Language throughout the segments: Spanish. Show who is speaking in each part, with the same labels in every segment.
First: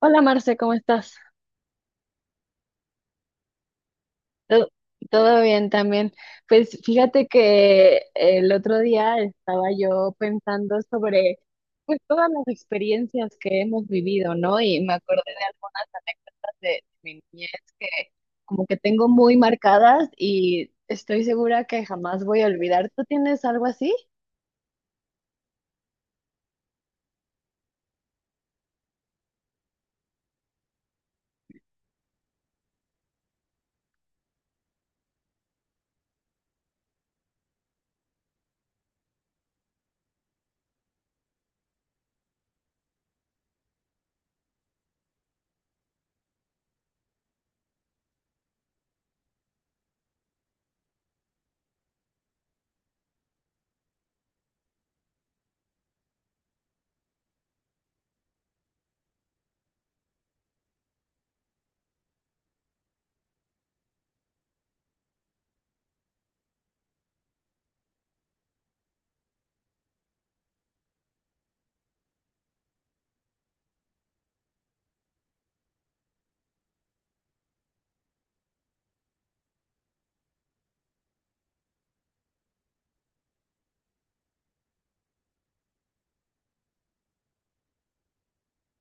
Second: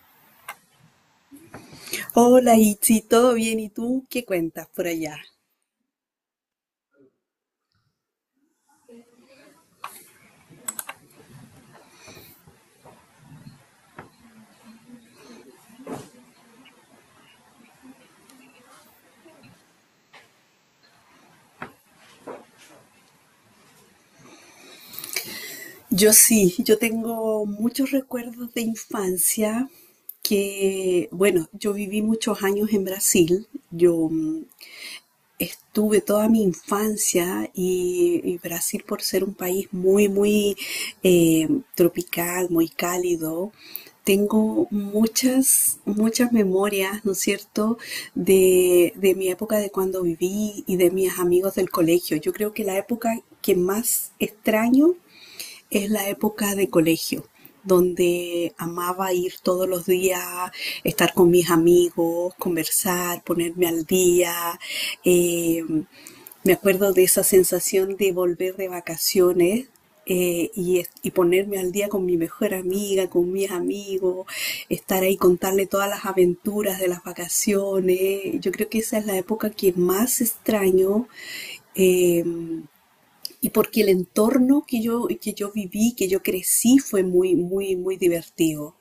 Speaker 1: Hola Marce, ¿cómo estás?
Speaker 2: Hola, Itzi, ¿todo bien? ¿Y tú qué
Speaker 1: Todo,
Speaker 2: cuentas por allá?
Speaker 1: todo bien también. Pues fíjate que el otro día estaba yo pensando sobre pues todas las experiencias que hemos vivido, ¿no? Y me acordé de algunas anécdotas de mi niñez que como que tengo muy marcadas y estoy segura que jamás voy a olvidar. ¿Tú tienes algo así?
Speaker 2: Yo sí, yo tengo muchos recuerdos de infancia que, bueno, yo viví muchos años en Brasil. Estuve toda mi infancia y Brasil, por ser un país muy, muy eh, tropical, muy cálido, tengo muchas memorias, ¿no es cierto?, de mi época de cuando viví y de mis amigos del colegio. Yo creo que la época que más extraño es la época de colegio, donde amaba ir todos los días, estar con mis amigos, conversar, ponerme al día. Eh, Me acuerdo de esa sensación de volver de vacaciones. Y ponerme al día con mi mejor amiga, con mis amigos, estar ahí, contarle todas las aventuras de las vacaciones. Yo creo que esa es la época que más extraño, eh, y porque el entorno que yo viví, que yo crecí, fue muy, muy divertido.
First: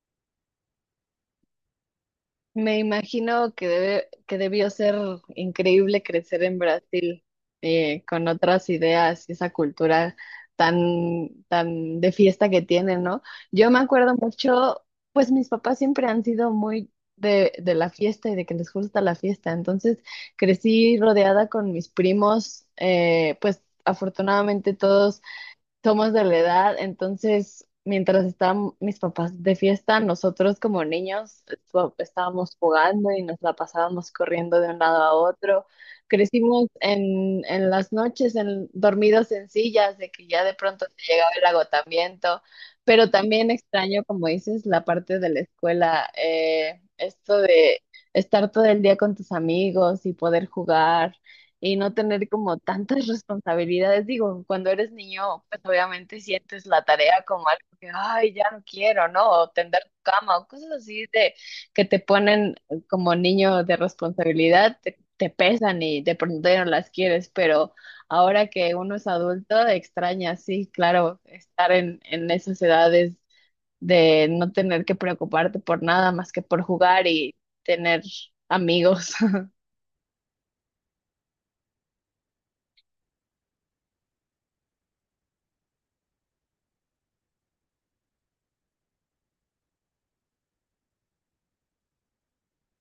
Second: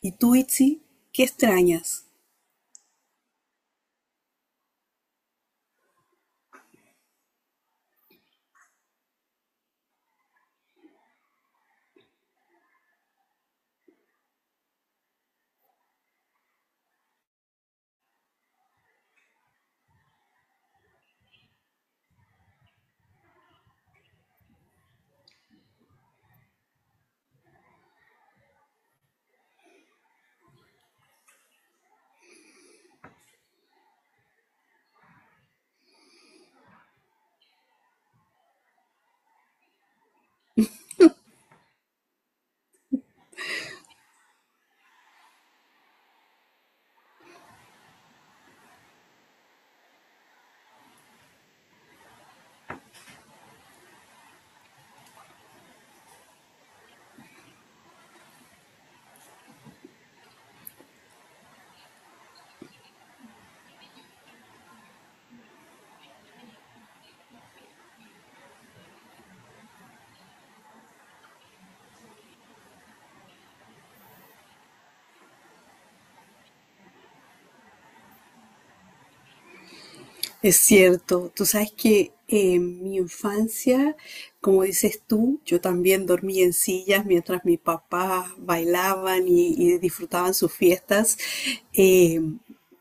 Speaker 2: ¿Y tú, Itzi, qué extrañas?
Speaker 1: Me imagino que debió ser increíble crecer en Brasil, con otras ideas y esa cultura tan de fiesta que tienen, ¿no? Yo me acuerdo mucho, pues mis papás siempre han sido muy de la fiesta y de que les gusta la fiesta, entonces crecí rodeada con mis primos, pues afortunadamente todos somos de la edad, entonces mientras estaban mis papás de fiesta, nosotros como niños estábamos jugando y nos la pasábamos corriendo de un lado a otro. Crecimos en las noches, en, dormidos en sillas, de que ya de pronto te llegaba el agotamiento, pero también extraño, como dices, la parte de la escuela, esto de estar todo el día con tus amigos y poder jugar y no tener como tantas responsabilidades. Digo, cuando eres niño, pues obviamente sientes la tarea como algo que, ay, ya no quiero, ¿no? O tender tu cama o cosas así de que te ponen como niño de responsabilidad, te pesan y de pronto ya no las quieres, pero ahora que uno es adulto, extraña, sí, claro, estar en esas edades de no tener que preocuparte por nada más que por jugar y tener amigos.
Speaker 2: Es cierto, tú sabes que en mi infancia, como dices tú, yo también dormí en sillas mientras mis papás bailaban y disfrutaban sus fiestas, eh,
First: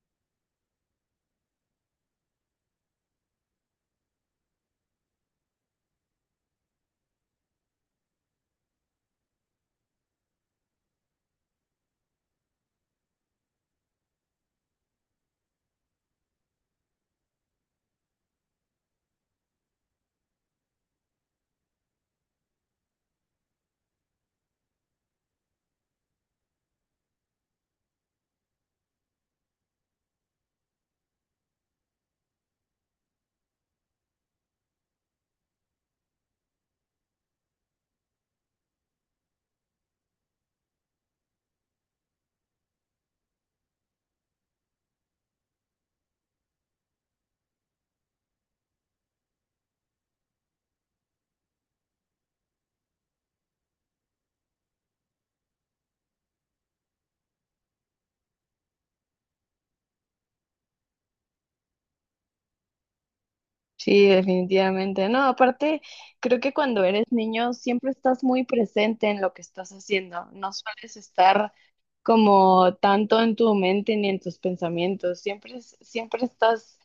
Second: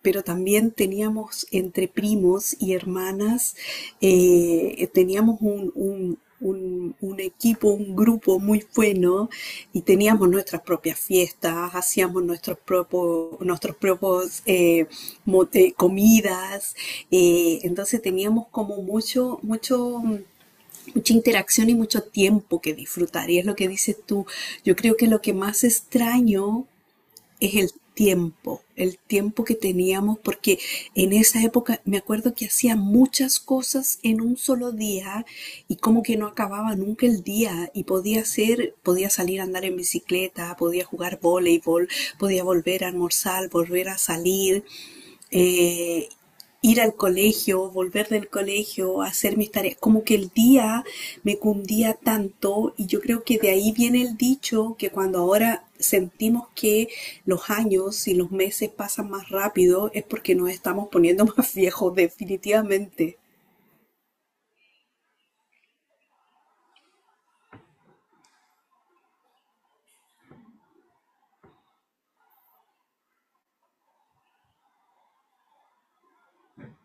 Speaker 2: pero también teníamos entre primos y hermanas, teníamos un equipo, un grupo muy bueno y teníamos nuestras propias fiestas, hacíamos nuestros propios comidas, entonces teníamos como mucha interacción y mucho tiempo que disfrutar. Y es lo que dices tú, yo creo que lo que más extraño es el tiempo que teníamos, porque en esa época me acuerdo que hacía muchas cosas en un solo día y como que no acababa nunca el día y podía hacer, podía salir a andar en bicicleta, podía jugar voleibol, podía volver a almorzar, volver a salir, eh, ir al colegio, volver del colegio, hacer mis tareas, como que el día me cundía tanto y yo creo que de ahí viene el dicho que cuando ahora sentimos que los años y los meses pasan más rápido es porque nos estamos poniendo más viejos definitivamente.
Speaker 1: Sí, definitivamente. No, aparte, creo que cuando eres niño siempre estás muy presente en lo que estás haciendo. No sueles estar como tanto en tu mente ni en tus pensamientos. Siempre, siempre estás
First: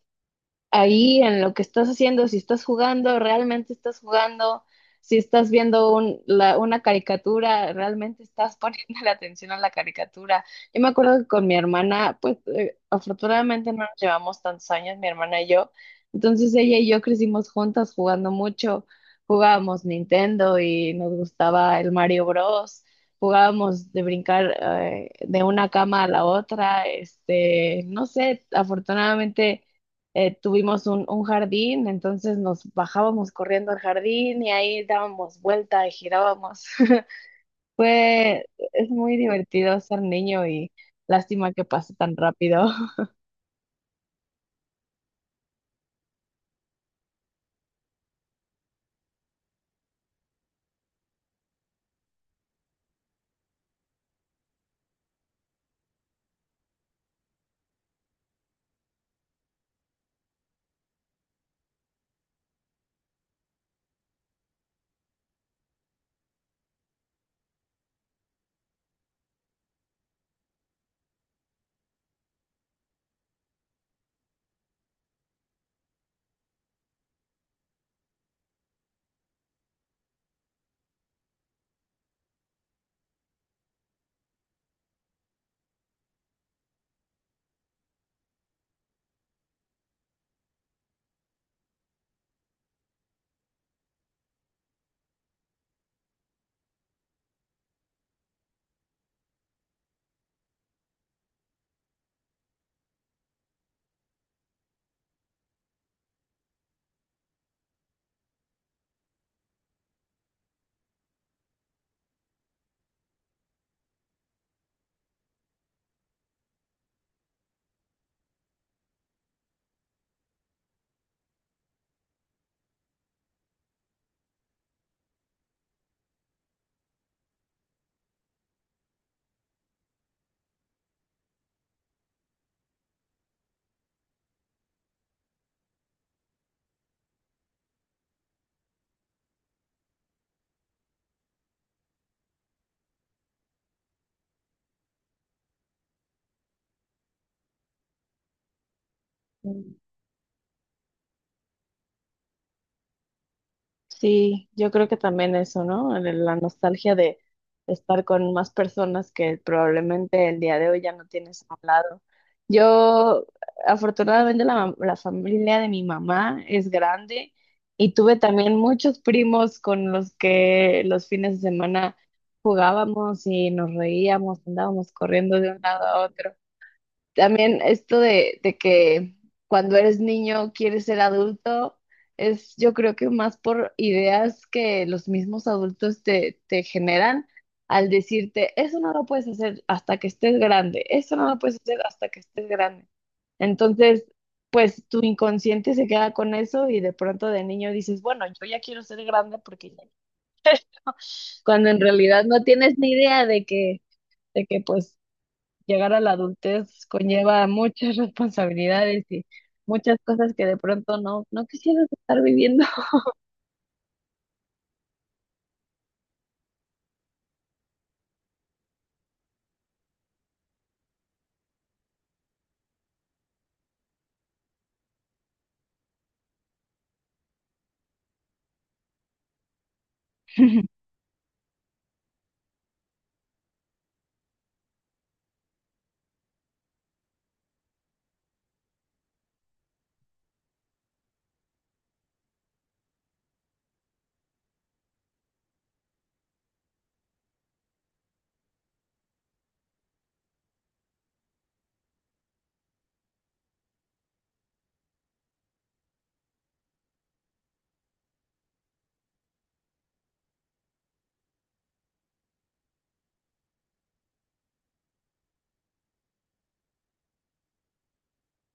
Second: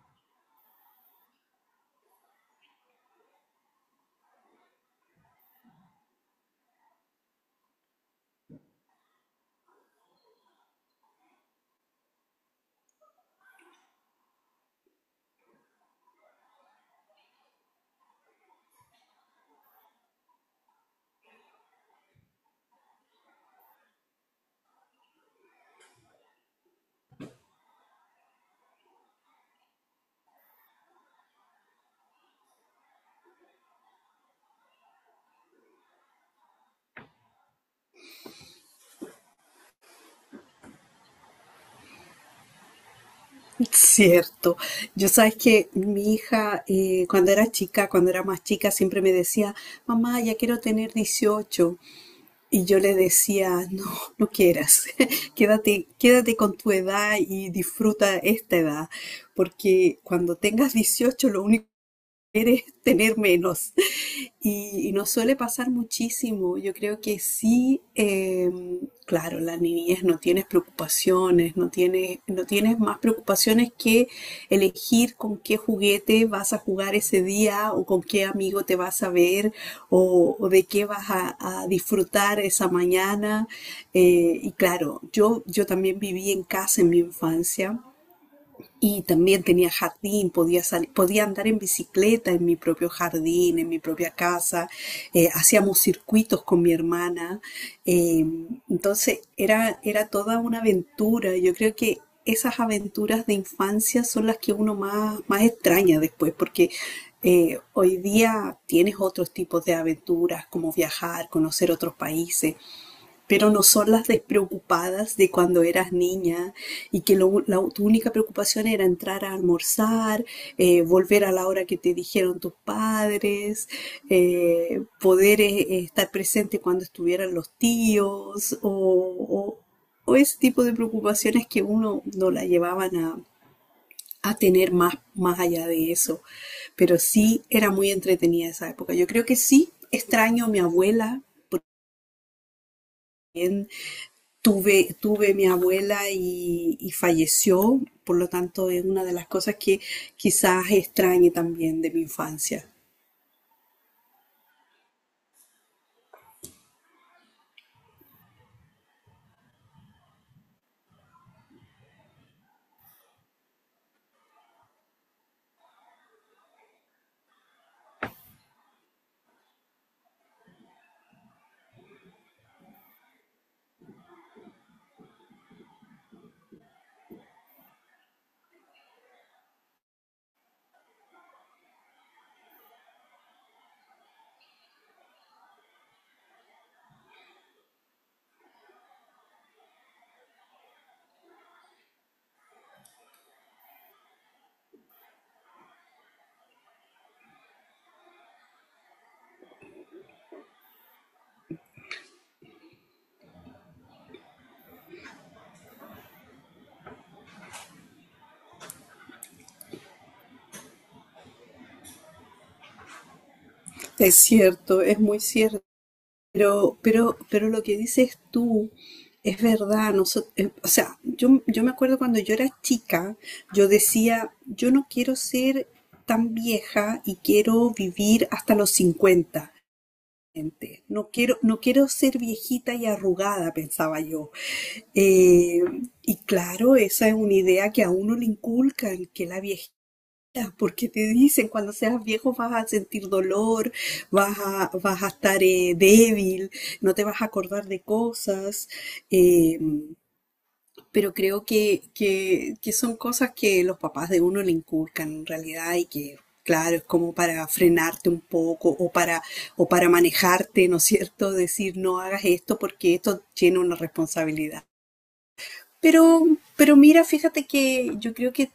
Speaker 1: ahí en lo que estás haciendo, si estás jugando, realmente estás jugando, si estás viendo una caricatura, realmente estás poniendo la atención a la caricatura. Yo me acuerdo que con mi hermana, pues afortunadamente no nos llevamos tantos años, mi hermana y yo, entonces ella y yo crecimos juntas jugando mucho, jugábamos Nintendo y nos gustaba el Mario Bros. Jugábamos de brincar de una cama a la otra, este, no sé, afortunadamente tuvimos un jardín, entonces nos bajábamos corriendo al jardín y ahí dábamos vuelta y girábamos. Fue, es muy divertido ser niño y lástima que pase tan rápido.
Speaker 2: Cierto. Yo sabes que mi hija, cuando era chica, cuando era más chica, siempre me decía, mamá, ya quiero tener 18. Y yo le decía, no, no quieras, quédate, quédate con tu edad y disfruta esta edad, porque cuando tengas 18 lo único que quieres es tener menos. Y nos suele pasar muchísimo. Yo creo que sí, claro, la niñez no tienes preocupaciones, no tienes más preocupaciones que elegir con qué juguete vas a jugar ese día o con qué amigo te vas a ver o de qué vas a disfrutar esa mañana. Y claro, yo también viví en casa en mi infancia. Y también tenía jardín, podía salir, podía andar en bicicleta en mi propio jardín, en mi propia casa. Hacíamos circuitos con mi hermana. eh, entonces era toda una aventura. Yo creo que esas aventuras de infancia son las que uno más extraña después, porque hoy día tienes otros tipos de aventuras, como viajar, conocer otros países, pero no son las despreocupadas de cuando eras niña y que tu única preocupación era entrar a almorzar, volver a la hora que te dijeron tus padres, poder estar presente cuando estuvieran los tíos o ese tipo de preocupaciones que uno no la llevaban a tener más allá de eso. Pero sí era muy entretenida esa época. Yo creo que sí extraño a mi abuela. Tuve mi abuela y falleció, por lo tanto es una de las cosas que quizás extrañe también de mi infancia.
Speaker 1: Sí, yo creo que también eso, ¿no? La nostalgia de estar con más personas que probablemente el día de hoy ya no tienes a un lado. Yo, afortunadamente, la familia de mi mamá es grande y tuve también muchos primos con los que los fines de semana jugábamos y nos reíamos, andábamos corriendo de un lado a otro. También esto de que cuando eres niño quieres ser adulto es yo creo que más por ideas que los mismos adultos te generan al decirte, eso no lo puedes hacer hasta que estés grande, eso no lo puedes hacer hasta que estés grande. Entonces, pues tu inconsciente se queda con eso y de pronto de niño dices, bueno, yo ya quiero ser grande porque ya cuando en realidad no tienes ni idea de que pues llegar a la adultez conlleva muchas responsabilidades y muchas cosas que de pronto no quisieras estar viviendo.
Speaker 2: Es cierto, es muy cierto, pero lo que dices tú es verdad. O sea, yo me acuerdo cuando yo era chica, yo decía, yo no quiero ser tan vieja y quiero vivir hasta los 50 gente. No quiero, no quiero ser viejita y arrugada, pensaba yo. Eh, y claro, esa es una idea que a uno le inculcan, que la viejita, porque te dicen, cuando seas viejo vas a sentir dolor, vas a estar débil, no te vas a acordar de cosas, eh, pero creo que son cosas que los papás de uno le inculcan en realidad y que... Claro, es como para frenarte un poco o para manejarte, ¿no es cierto? Decir, no hagas esto porque esto tiene una responsabilidad. Pero, pero mira, fíjate que yo creo que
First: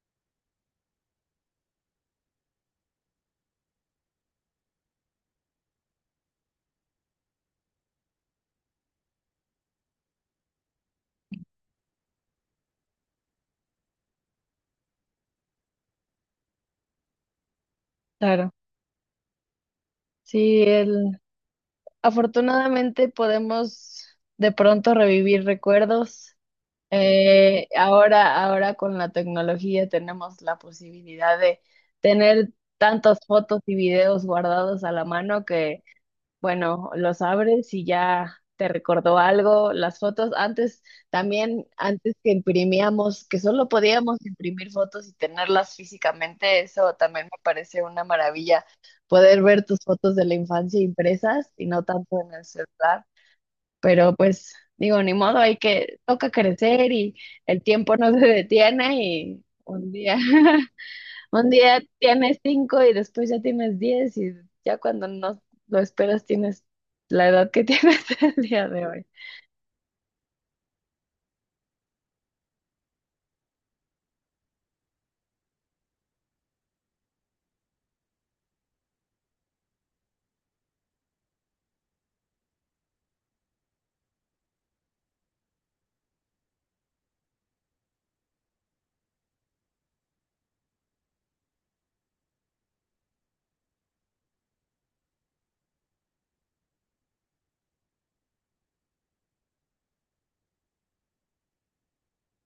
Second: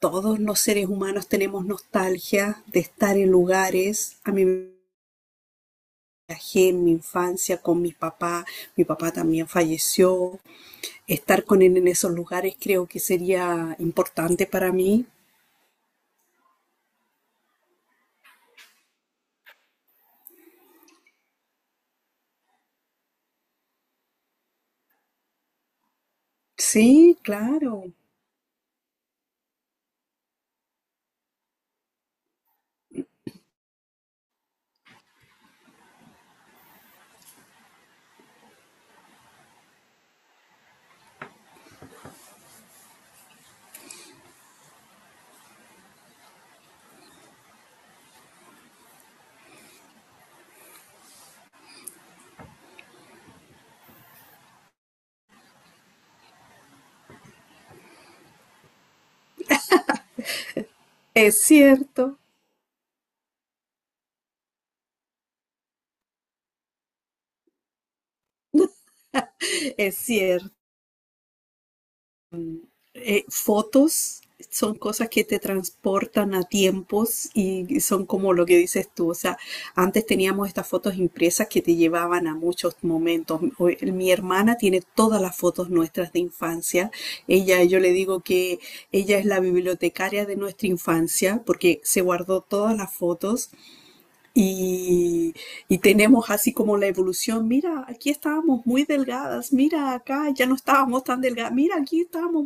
Speaker 2: todos los seres humanos tenemos nostalgia de estar en lugares. A mí me viajé en mi infancia con mi papá también falleció. Estar con él en esos lugares creo que sería importante para mí.
Speaker 1: Claro, sí, el, afortunadamente podemos de pronto revivir recuerdos.
Speaker 2: Sí, claro,
Speaker 1: Ahora con la tecnología tenemos la posibilidad de tener tantas fotos y videos guardados a la mano que bueno, los abres y ya te recordó algo. Las fotos antes, también antes que imprimíamos, que solo podíamos imprimir fotos y tenerlas físicamente, eso también me parece una maravilla, poder ver tus fotos de la infancia impresas y no tanto en el celular. Pero pues digo, ni modo, hay que, toca crecer y el tiempo no se detiene y un día.
Speaker 2: es
Speaker 1: Un día
Speaker 2: cierto,
Speaker 1: tienes 5 y después ya tienes 10 y ya cuando no lo esperas tienes la edad que tienes el día de hoy.
Speaker 2: es cierto. Fotos son cosas que te transportan a tiempos y son como lo que dices tú. O sea, antes teníamos estas fotos impresas que te llevaban a muchos momentos. Mi hermana tiene todas las fotos nuestras de infancia. Ella, yo le digo que ella es la bibliotecaria de nuestra infancia porque se guardó todas las fotos y, y tenemos así como la evolución. Mira, aquí estábamos muy delgadas. Mira, acá ya no estábamos tan delgadas. Mira, aquí estábamos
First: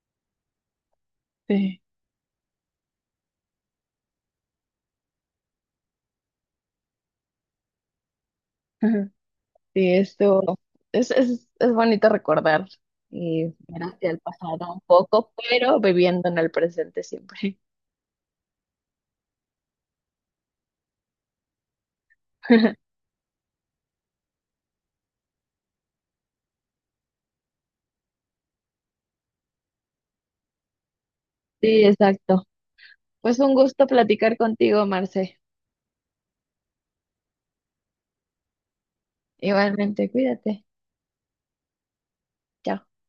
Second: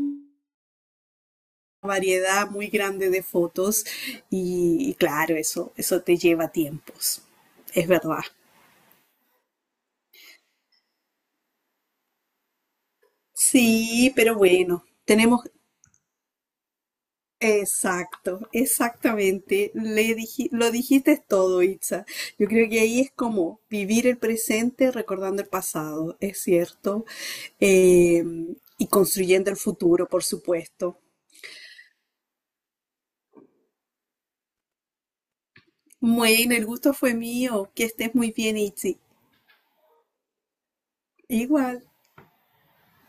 Speaker 1: Sí.
Speaker 2: variedad muy grande de fotos y claro, eso te lleva tiempos, es verdad.
Speaker 1: Ajá. Sí, esto es bonito recordar y ver hacia
Speaker 2: Sí,
Speaker 1: el
Speaker 2: pero
Speaker 1: pasado un
Speaker 2: bueno,
Speaker 1: poco,
Speaker 2: tenemos...
Speaker 1: pero viviendo en el presente siempre.
Speaker 2: Exacto, exactamente. Lo dijiste todo, Itza. Yo creo que ahí es como vivir el presente recordando el pasado, es cierto, eh, y construyendo el futuro, por supuesto.
Speaker 1: Sí, exacto. Pues un gusto platicar contigo, Marce.
Speaker 2: Bueno, el gusto fue mío. Que estés muy bien, Itzi.
Speaker 1: Igualmente, cuídate.
Speaker 2: Igual.
Speaker 1: Chao.